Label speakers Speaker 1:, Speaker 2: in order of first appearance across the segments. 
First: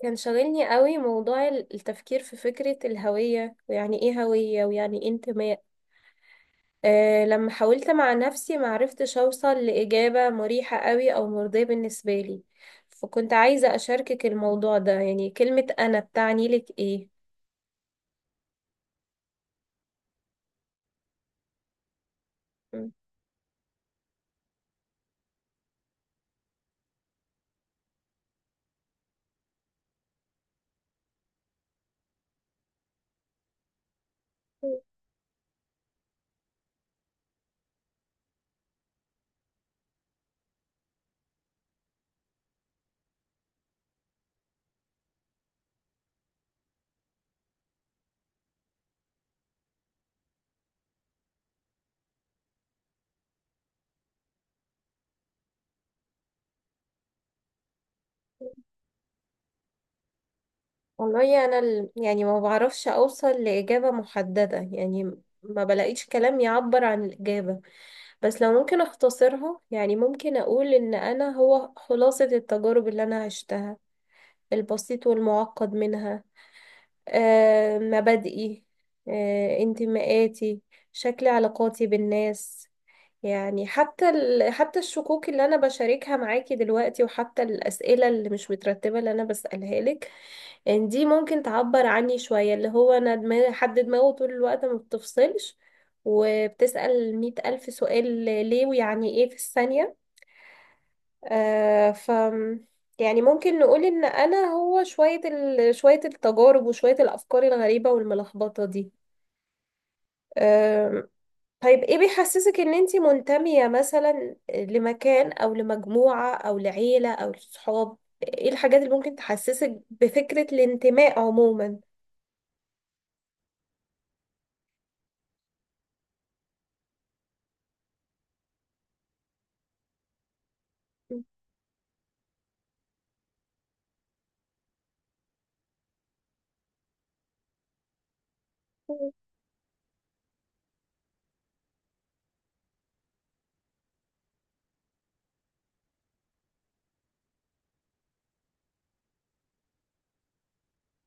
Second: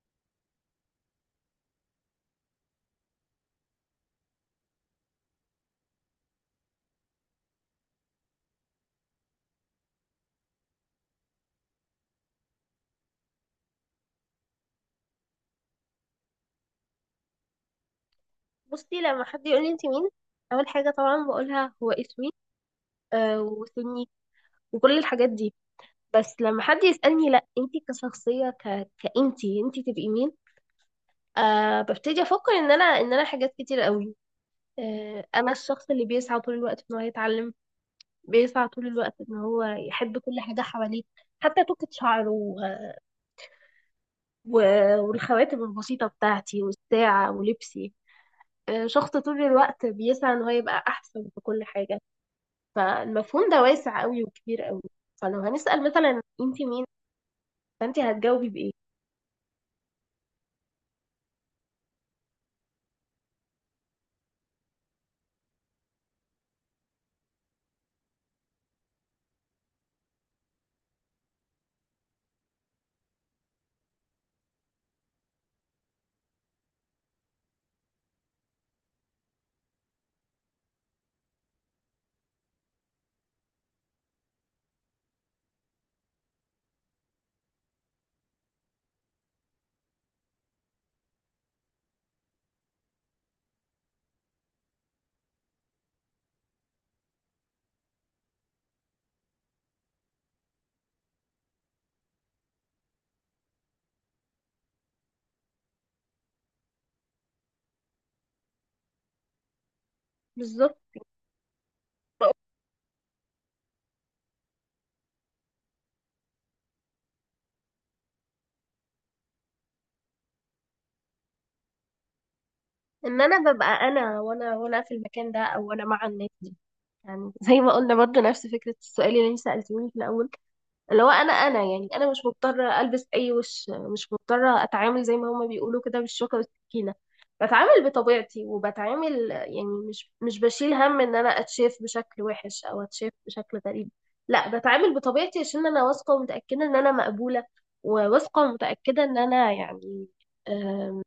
Speaker 1: كان شاغلني قوي موضوع التفكير في فكرة الهوية، ويعني ايه هوية، ويعني ايه انتماء. لما حاولت مع نفسي معرفتش اوصل لإجابة مريحة قوي او مرضية بالنسبة لي، فكنت عايزة اشاركك الموضوع ده. يعني كلمة انا بتعني لك
Speaker 2: بصي لما حد يقول لي انت مين. اول حاجه طبعا بقولها هو اسمي.
Speaker 1: ايه؟
Speaker 2: آه وسني وكل الحاجات دي. بس لما حد يسالني لا انت كشخصيه كانتي انت تبقي مين. آه ببتدي افكر ان انا ان انا حاجات كتير قوي. آه انا الشخص اللي بيسعى طول الوقت ان هو يتعلم، بيسعى طول الوقت ان هو يحب كل حاجه حواليه، حتى توكة شعره و... والخواتم البسيطه بتاعتي والساعه ولبسي. آه شخص طول الوقت بيسعى ان هو يبقى احسن في كل حاجه. فالمفهوم ده واسع قوي وكبير قوي. فلو هنسأل مثلا، انت مين؟ فانت هتجاوبي بإيه؟
Speaker 1: والله انا يعني ما بعرفش اوصل لاجابه محدده، يعني ما بلاقيش كلام يعبر عن الاجابه. بس لو ممكن اختصرها، يعني ممكن اقول ان انا هو خلاصه التجارب اللي انا عشتها، البسيط والمعقد منها. مبادئي، انتماءاتي، شكل علاقاتي بالناس. يعني حتى حتى الشكوك اللي انا بشاركها معاكي دلوقتي، وحتى الاسئله اللي مش مترتبه اللي انا بسالها لك. ان دي ممكن تعبر عني شوية، اللي هو انا دماغي، حد دماغه طول الوقت ما بتفصلش وبتسأل مية ألف سؤال، ليه، ويعني ايه في الثانية. آه ف يعني ممكن نقول ان انا هو شوية شوية التجارب وشوية الافكار الغريبة والملخبطة دي.
Speaker 2: بالظبط،
Speaker 1: آه طيب، ايه بيحسسك ان انتي منتمية مثلا لمكان او لمجموعة او لعيلة او لصحاب؟ ايه الحاجات اللي ممكن تحسسك بفكرة الانتماء عموما؟
Speaker 2: ان انا ببقى انا وانا وانا في المكان ده او انا مع الناس دي. يعني زي ما قلنا برضو نفس فكرة السؤال اللي انت سألتيهولي في الاول، اللي هو انا يعني انا مش مضطره البس اي وش، مش مضطره اتعامل زي ما هما بيقولوا كده بالشوكه والسكينه. بتعامل بطبيعتي وبتعامل يعني مش بشيل هم ان انا اتشاف بشكل وحش او اتشاف بشكل غريب. لا بتعامل بطبيعتي عشان انا واثقه ومتاكده ان انا مقبوله، وواثقه ومتاكده ان انا يعني، آم،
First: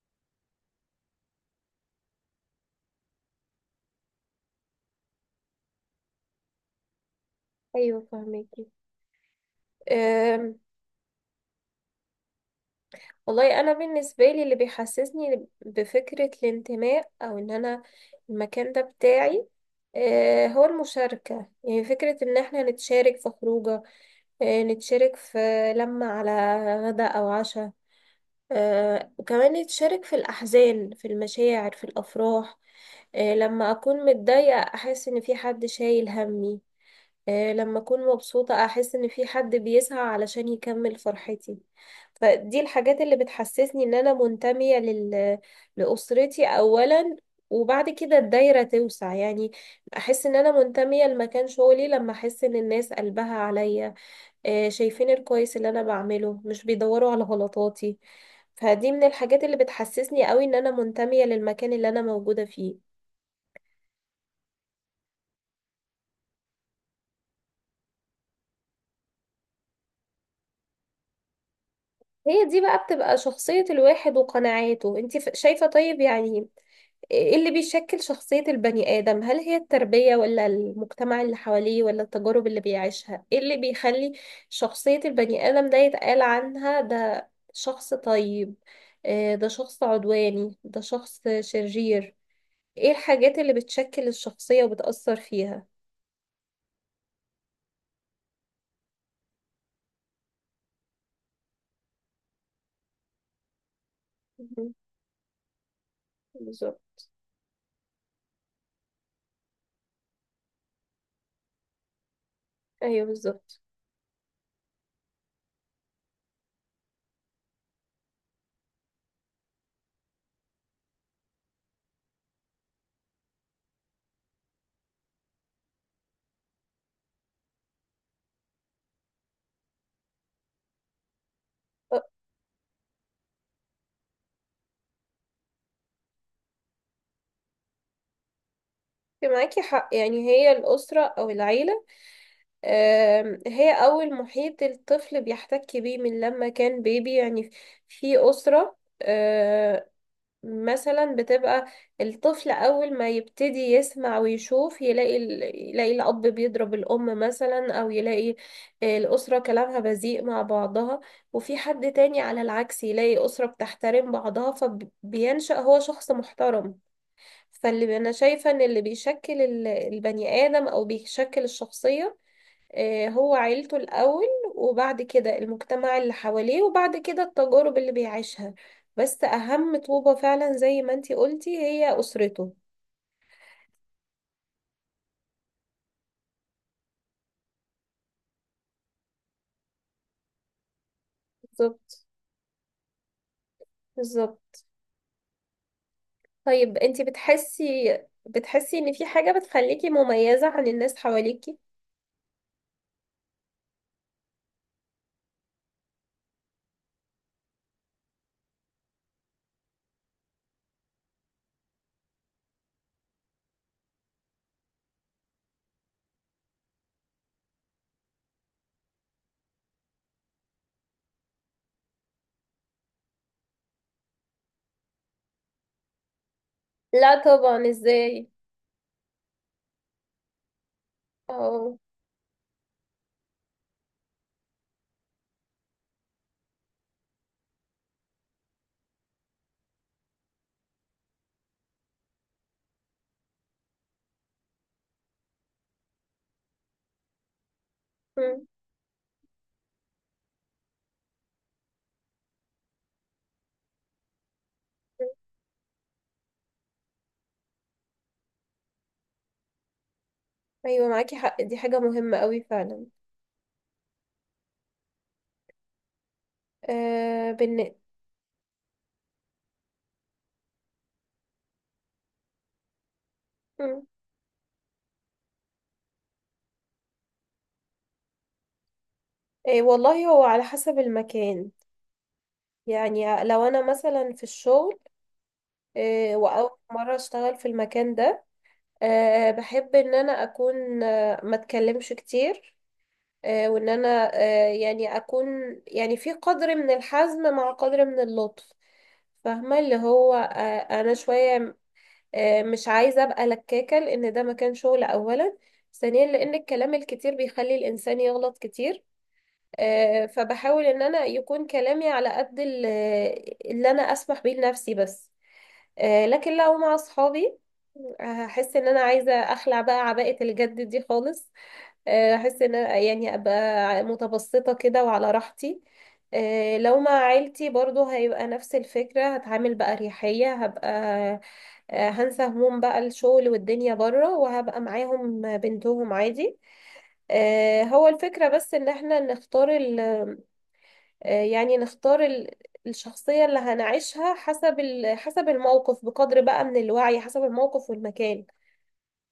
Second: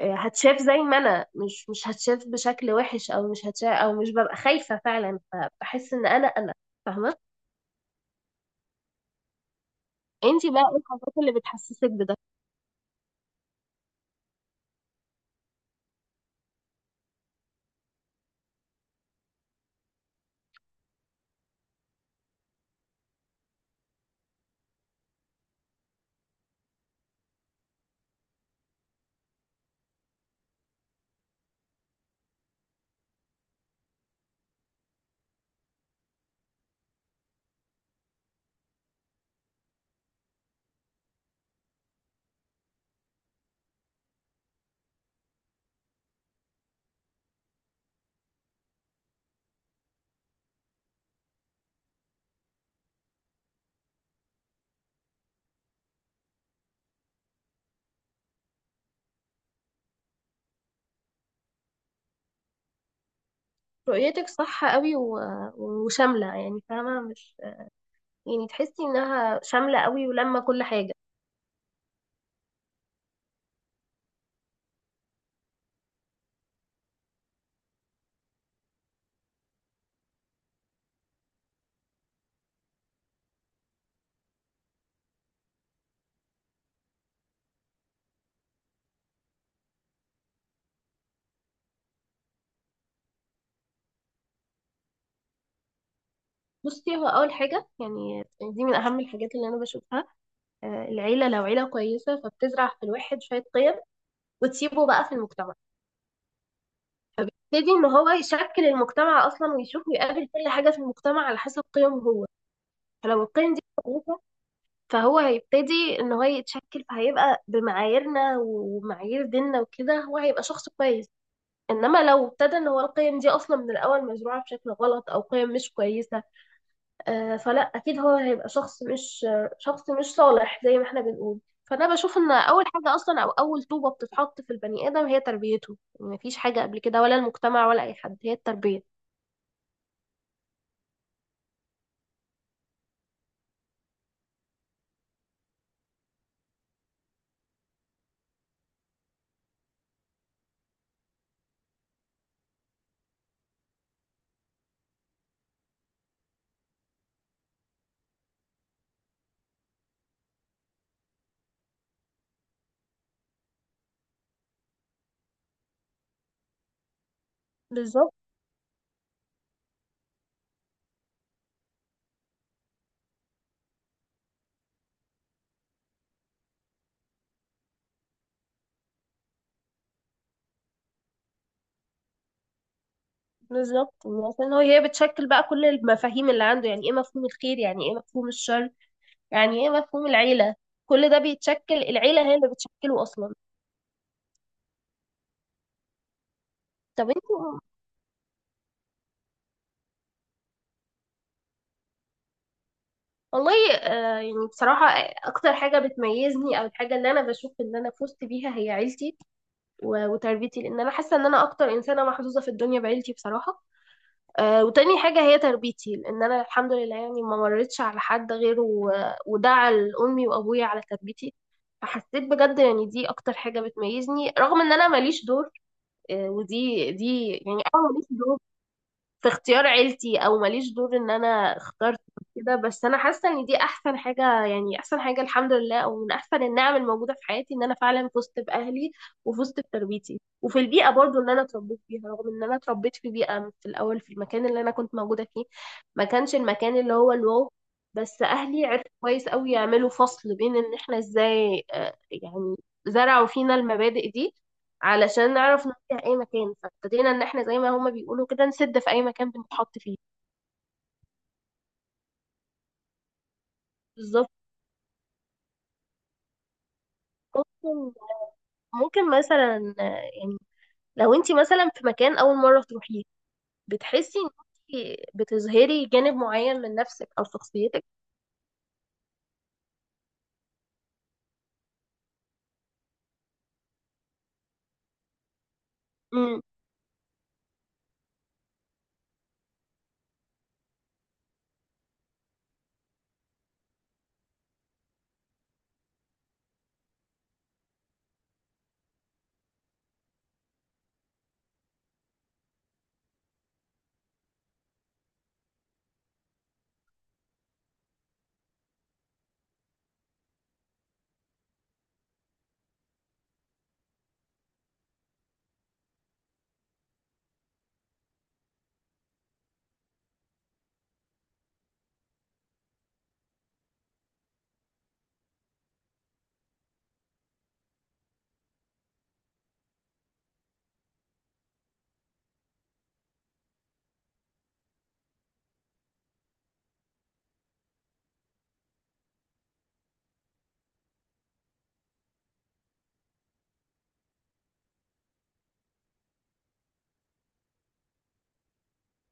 Speaker 2: هتشاف زي ما انا مش هتشاف بشكل وحش او مش هتشاف او مش ببقى خايفه فعلا. فبحس ان انا انا فاهمه.
Speaker 1: ايوه، فهميكي.
Speaker 2: انتي
Speaker 1: أم،
Speaker 2: بقى ايه الحاجات اللي بتحسسك بده؟
Speaker 1: والله انا بالنسبه لي اللي بيحسسني بفكره الانتماء او ان انا المكان ده بتاعي، هو المشاركه. يعني فكره ان احنا نتشارك في خروجه، نتشارك في لمه على غدا او عشاء. وكمان نتشارك في الاحزان، في المشاعر، في الافراح. لما اكون متضايقه احس ان في حد شايل همي. لما أكون مبسوطة أحس إن في حد بيسعى علشان يكمل فرحتي. فدي الحاجات اللي بتحسسني إن أنا منتمية لأسرتي أولا، وبعد كده الدايرة توسع. يعني أحس إن أنا منتمية لمكان شغلي لما أحس إن الناس قلبها عليا، شايفين الكويس اللي أنا بعمله، مش بيدوروا على غلطاتي. فدي من الحاجات اللي بتحسسني قوي إن أنا منتمية للمكان اللي أنا موجودة فيه.
Speaker 2: رؤيتك صح قوي وشاملة، يعني فاهمة مش، يعني تحسي انها شاملة قوي ولما كل حاجة.
Speaker 1: هي دي بقى بتبقى شخصية الواحد وقناعاته. انت شايفة، طيب، يعني ايه اللي بيشكل شخصية البني آدم؟ هل هي التربية، ولا المجتمع اللي حواليه، ولا التجارب اللي بيعيشها؟ ايه اللي بيخلي شخصية البني آدم ده يتقال عنها ده شخص طيب، ده شخص عدواني، ده شخص شرير؟ ايه الحاجات اللي بتشكل الشخصية وبتأثر فيها؟
Speaker 2: بصي هو اول حاجة يعني، دي من اهم الحاجات اللي انا بشوفها، آه، العيلة لو عيلة كويسة فبتزرع في الواحد شوية قيم
Speaker 1: مهم.
Speaker 2: وتسيبه بقى في المجتمع.
Speaker 1: بالظبط.
Speaker 2: يبتدي ان هو يشكل المجتمع اصلا ويشوف ويقابل كل حاجة في المجتمع على حسب قيمه هو.
Speaker 1: ايوه،
Speaker 2: فلو القيم
Speaker 1: بالظبط.
Speaker 2: دي كويسة فهو هيبتدي ان هو يتشكل، فهيبقى بمعاييرنا ومعايير ديننا وكده هو هيبقى شخص كويس. انما لو ابتدى ان هو القيم دي اصلا من الاول مزروعه بشكل غلط او قيم مش كويسه، آه، فلا اكيد هو هيبقى شخص مش، شخص مش صالح زي ما احنا بنقول. فانا
Speaker 1: أه،
Speaker 2: بشوف ان اول حاجه اصلا او اول طوبه بتتحط في البني ادم هي تربيته. يعني مفيش حاجه قبل كده ولا المجتمع ولا اي حد، هي التربيه.
Speaker 1: معاكي حق. يعني هي الأسرة أو العيلة، هي أول محيط الطفل بيحتك بيه من لما كان بيبي. يعني في أسرة، مثلا بتبقى، الطفل أول ما يبتدي يسمع ويشوف يلاقي يلاقي الأب بيضرب الأم مثلا، أو يلاقي الأسرة كلامها بذيء مع بعضها. وفي حد تاني على العكس يلاقي أسرة بتحترم بعضها فبينشأ هو شخص محترم. فاللي أنا
Speaker 2: بالظبط.
Speaker 1: شايفة إن اللي بيشكل البني آدم أو بيشكل الشخصية، هو عيلته الأول، وبعد كده المجتمع اللي حواليه، وبعد كده التجارب اللي بيعيشها. بس أهم طوبة فعلا زي ما انتي قلتي هي أسرته.
Speaker 2: بالظبط عشان هو هي بتشكل بقى كل المفاهيم اللي عنده. يعني ايه مفهوم الخير، يعني ايه مفهوم الشر، يعني ايه مفهوم العيله، كل ده بيتشكل.
Speaker 1: بالظبط.
Speaker 2: العيله هي اللي بتشكله اصلا.
Speaker 1: بالظبط. طيب انتي
Speaker 2: طب انت.
Speaker 1: بتحسي ان في حاجة بتخليكي مميزة عن الناس حواليكي؟
Speaker 2: والله آه، يعني بصراحة آه، أكتر حاجة بتميزني أو الحاجة اللي أنا بشوف إن أنا فزت بيها هي عيلتي وتربيتي، لأن أنا حاسة إن أنا أكتر إنسانة محظوظة في الدنيا بعيلتي بصراحة. آه، وتاني حاجة هي تربيتي، لأن أنا الحمد لله يعني ما مريتش على حد غيره ودعا لأمي وأبويا على تربيتي. فحسيت بجد يعني دي أكتر حاجة بتميزني رغم إن أنا ماليش دور. آه، ودي
Speaker 1: لا
Speaker 2: دي يعني
Speaker 1: طبعا،
Speaker 2: أنا ماليش
Speaker 1: ازاي.
Speaker 2: دور في اختيار عيلتي، او ماليش دور ان انا
Speaker 1: اه.
Speaker 2: اخترت كده. بس انا حاسه ان دي احسن حاجه، يعني احسن حاجه الحمد لله، او من احسن النعم الموجوده في حياتي ان انا فعلا فزت باهلي وفزت بتربيتي وفي البيئه برضو اللي انا اتربيت فيها. رغم ان انا اتربيت في بيئه في الاول، في المكان اللي انا كنت موجوده فيه ما كانش المكان اللي هو الواو، بس
Speaker 1: مم.
Speaker 2: اهلي عرفوا كويس قوي يعملوا فصل بين ان احنا ازاي، آه، يعني زرعوا فينا المبادئ دي علشان نعرف نوديها اي مكان. فابتدينا ان احنا زي ما هما بيقولوا كده نسد في اي مكان بنتحط فيه.
Speaker 1: ايوه، معاكي حق، دي حاجة مهمة قوي فعلا.
Speaker 2: بالظبط.
Speaker 1: آه بالن...
Speaker 2: ممكن ممكن مثلا آه، يعني لو انت مثلا في مكان اول مره تروحيه،
Speaker 1: مم.
Speaker 2: بتحسي ان انت بتظهري جانب معين من نفسك او شخصيتك؟
Speaker 1: والله هو على حسب المكان. يعني لو انا مثلا في الشغل،
Speaker 2: امم.
Speaker 1: وأول مرة أشتغل في المكان ده، بحب إن أنا أكون، ما أتكلمش كتير. وإن أنا يعني أكون، يعني في قدر من الحزم مع قدر من اللطف. فاهمة اللي هو، أنا شوية، مش عايزة أبقى لكاكة، لأن ده مكان شغل أولا، ثانيا لأن الكلام الكتير بيخلي الإنسان يغلط كتير. فبحاول إن أنا يكون كلامي على قد اللي أنا أسمح بيه لنفسي بس. لكن لو مع أصحابي هحس ان انا عايزه اخلع بقى عباءه الجد دي خالص. هحس ان أنا يعني ابقى متبسطه كده وعلى راحتي. لو مع عيلتي برضو هيبقى نفس الفكره، هتعامل بقى اريحيه هبقى. هنسى هموم بقى الشغل والدنيا بره، وهبقى معاهم بنتهم عادي. هو الفكره بس ان احنا نختار ال آه، يعني نختار الشخصيه اللي هنعيشها حسب حسب الموقف، بقدر بقى من الوعي، حسب الموقف والمكان.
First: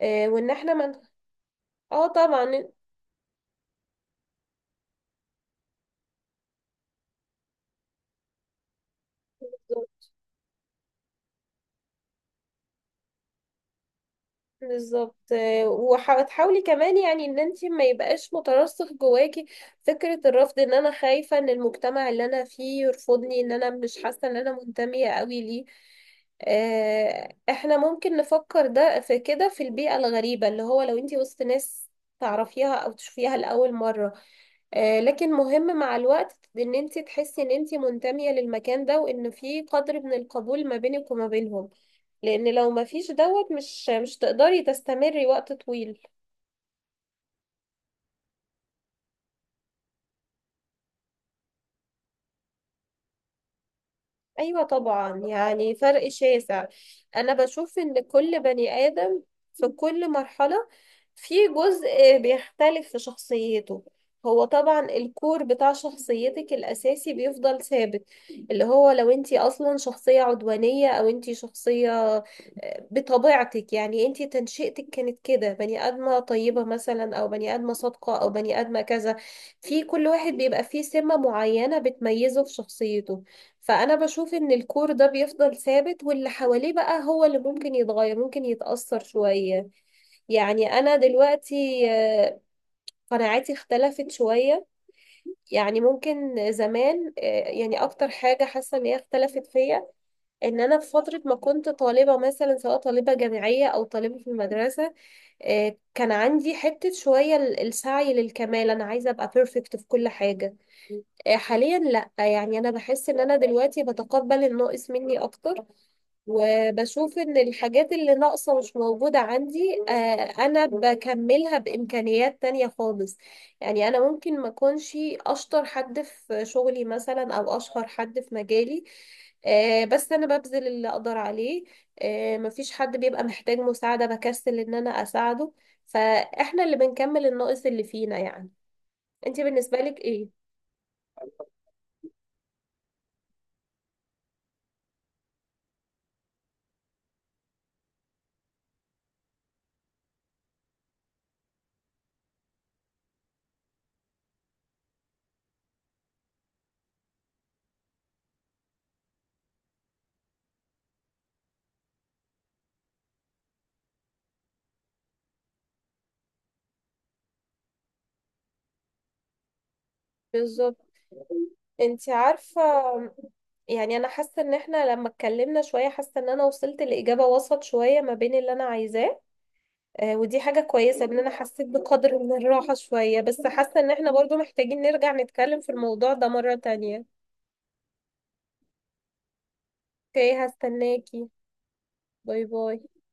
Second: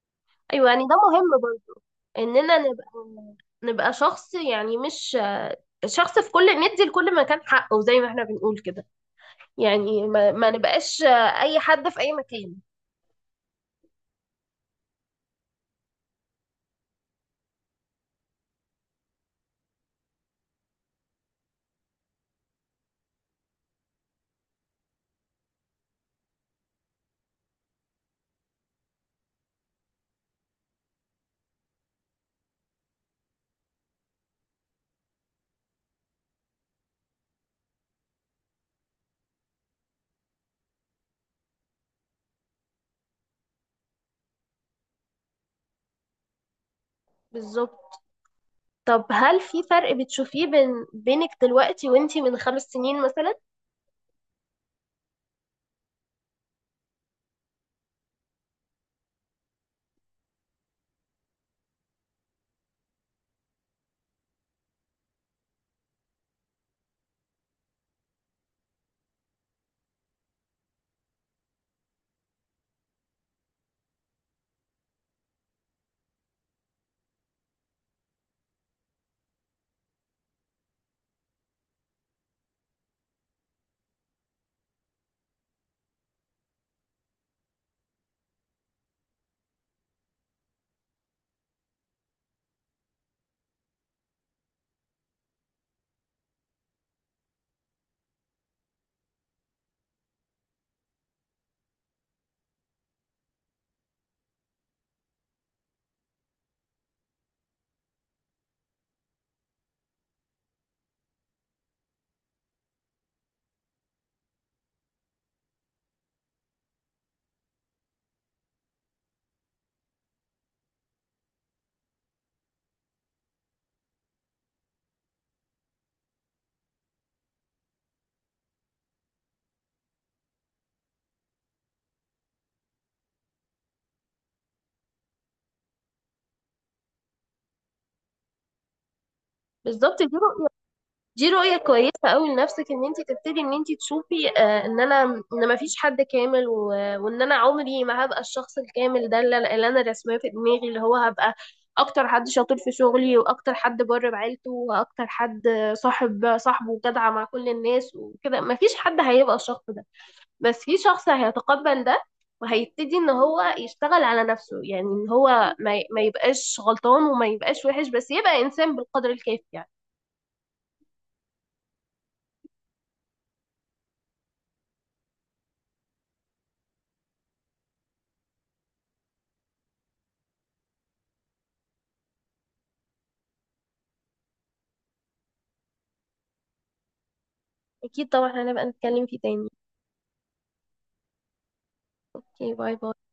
Speaker 1: وان
Speaker 2: ايوه
Speaker 1: احنا
Speaker 2: يعني ده
Speaker 1: ما.
Speaker 2: مهم برضه،
Speaker 1: اه،
Speaker 2: اننا
Speaker 1: طبعا.
Speaker 2: نبقى، نبقى شخص يعني مش آه، شخص في كل ندي لكل مكان حقه زي ما احنا بنقول كده. يعني
Speaker 1: بالظبط.
Speaker 2: ما نبقاش آه، اي حد في اي مكان.
Speaker 1: بالظبط. وتحاولي كمان يعني ان انت ما يبقاش مترسخ جواكي فكرة الرفض، ان انا خايفة ان المجتمع اللي انا فيه يرفضني، ان انا مش حاسة ان انا منتمية قوي ليه. احنا ممكن نفكر ده في كده في البيئة الغريبة، اللي هو لو انت وسط ناس تعرفيها او تشوفيها لأول مرة. لكن مهم مع الوقت ان انت تحسي ان انت منتمية للمكان ده، وان في قدر من القبول ما بينك وما بينهم، لان لو ما فيش دوت مش تقدري تستمري وقت طويل.
Speaker 2: بالظبط. طب هل في فرق بتشوفيه بين بينك دلوقتي وانتي من 5 سنين مثلا؟
Speaker 1: أيوة طبعا، يعني فرق شاسع. أنا بشوف إن كل بني آدم في كل مرحلة في جزء بيختلف في شخصيته. هو طبعا الكور بتاع شخصيتك الأساسي بيفضل ثابت، اللي هو لو انتي أصلا شخصية عدوانية أو انتي شخصية، بطبيعتك، يعني انتي تنشئتك كانت كده، بني آدمة طيبة مثلا، أو بني آدمة صادقة، أو بني آدمة كذا. في كل واحد بيبقى فيه سمة معينة بتميزه في شخصيته. فأنا بشوف إن الكور ده بيفضل ثابت، واللي حواليه بقى هو اللي ممكن يتغير، ممكن يتأثر شوية. يعني أنا دلوقتي، قناعاتي اختلفت شوية. يعني ممكن زمان، يعني أكتر حاجة حاسة إن هي اختلفت فيا، إن أنا في فترة ما كنت طالبة مثلا، سواء طالبة جامعية أو طالبة في المدرسة. كان عندي حتة شوية السعي للكمال، أنا عايزة أبقى بيرفكت في كل حاجة. حاليا لأ، يعني أنا بحس إن أنا دلوقتي بتقبل الناقص مني أكتر، وبشوف ان الحاجات اللي ناقصة مش موجودة عندي. انا بكملها بامكانيات تانية خالص. يعني انا ممكن ما اكونش اشطر حد في شغلي مثلا او اشهر حد في مجالي، بس انا ببذل اللي اقدر عليه. مفيش حد بيبقى محتاج مساعدة بكسل ان انا اساعده. فاحنا اللي بنكمل الناقص اللي فينا يعني. انت بالنسبة لك
Speaker 2: بالظبط، دي
Speaker 1: ايه؟
Speaker 2: رؤية دي رؤية كويسة قوي لنفسك، ان انتي تبتدي ان انتي تشوفي آه ان انا، ان ما فيش حد كامل وان انا عمري ما هبقى الشخص الكامل ده اللي انا رسماه في دماغي، اللي هو هبقى اكتر حد شاطر في شغلي واكتر حد بر بعيلته واكتر حد صاحب صاحبه جدع مع كل الناس وكده. ما فيش حد هيبقى الشخص ده، بس في شخص هيتقبل ده وهيبتدي ان هو يشتغل على نفسه، يعني ان هو ما يبقاش غلطان وما يبقاش وحش، بس يبقى انسان بالقدر الكافي يعني.
Speaker 1: بالظبط. انت عارفة، يعني انا حاسة ان احنا لما اتكلمنا شوية، حاسة ان انا وصلت لإجابة وسط شوية ما بين اللي انا عايزاه. ودي حاجة كويسة، ان انا حسيت بقدر من الراحة شوية، بس حاسة ان احنا برضو محتاجين نرجع نتكلم في الموضوع ده مرة تانية.
Speaker 2: اكيد طبعا هنبقى نتكلم فيه تاني.
Speaker 1: اوكي، هستناكي. باي
Speaker 2: اوكي باي
Speaker 1: باي.
Speaker 2: باي.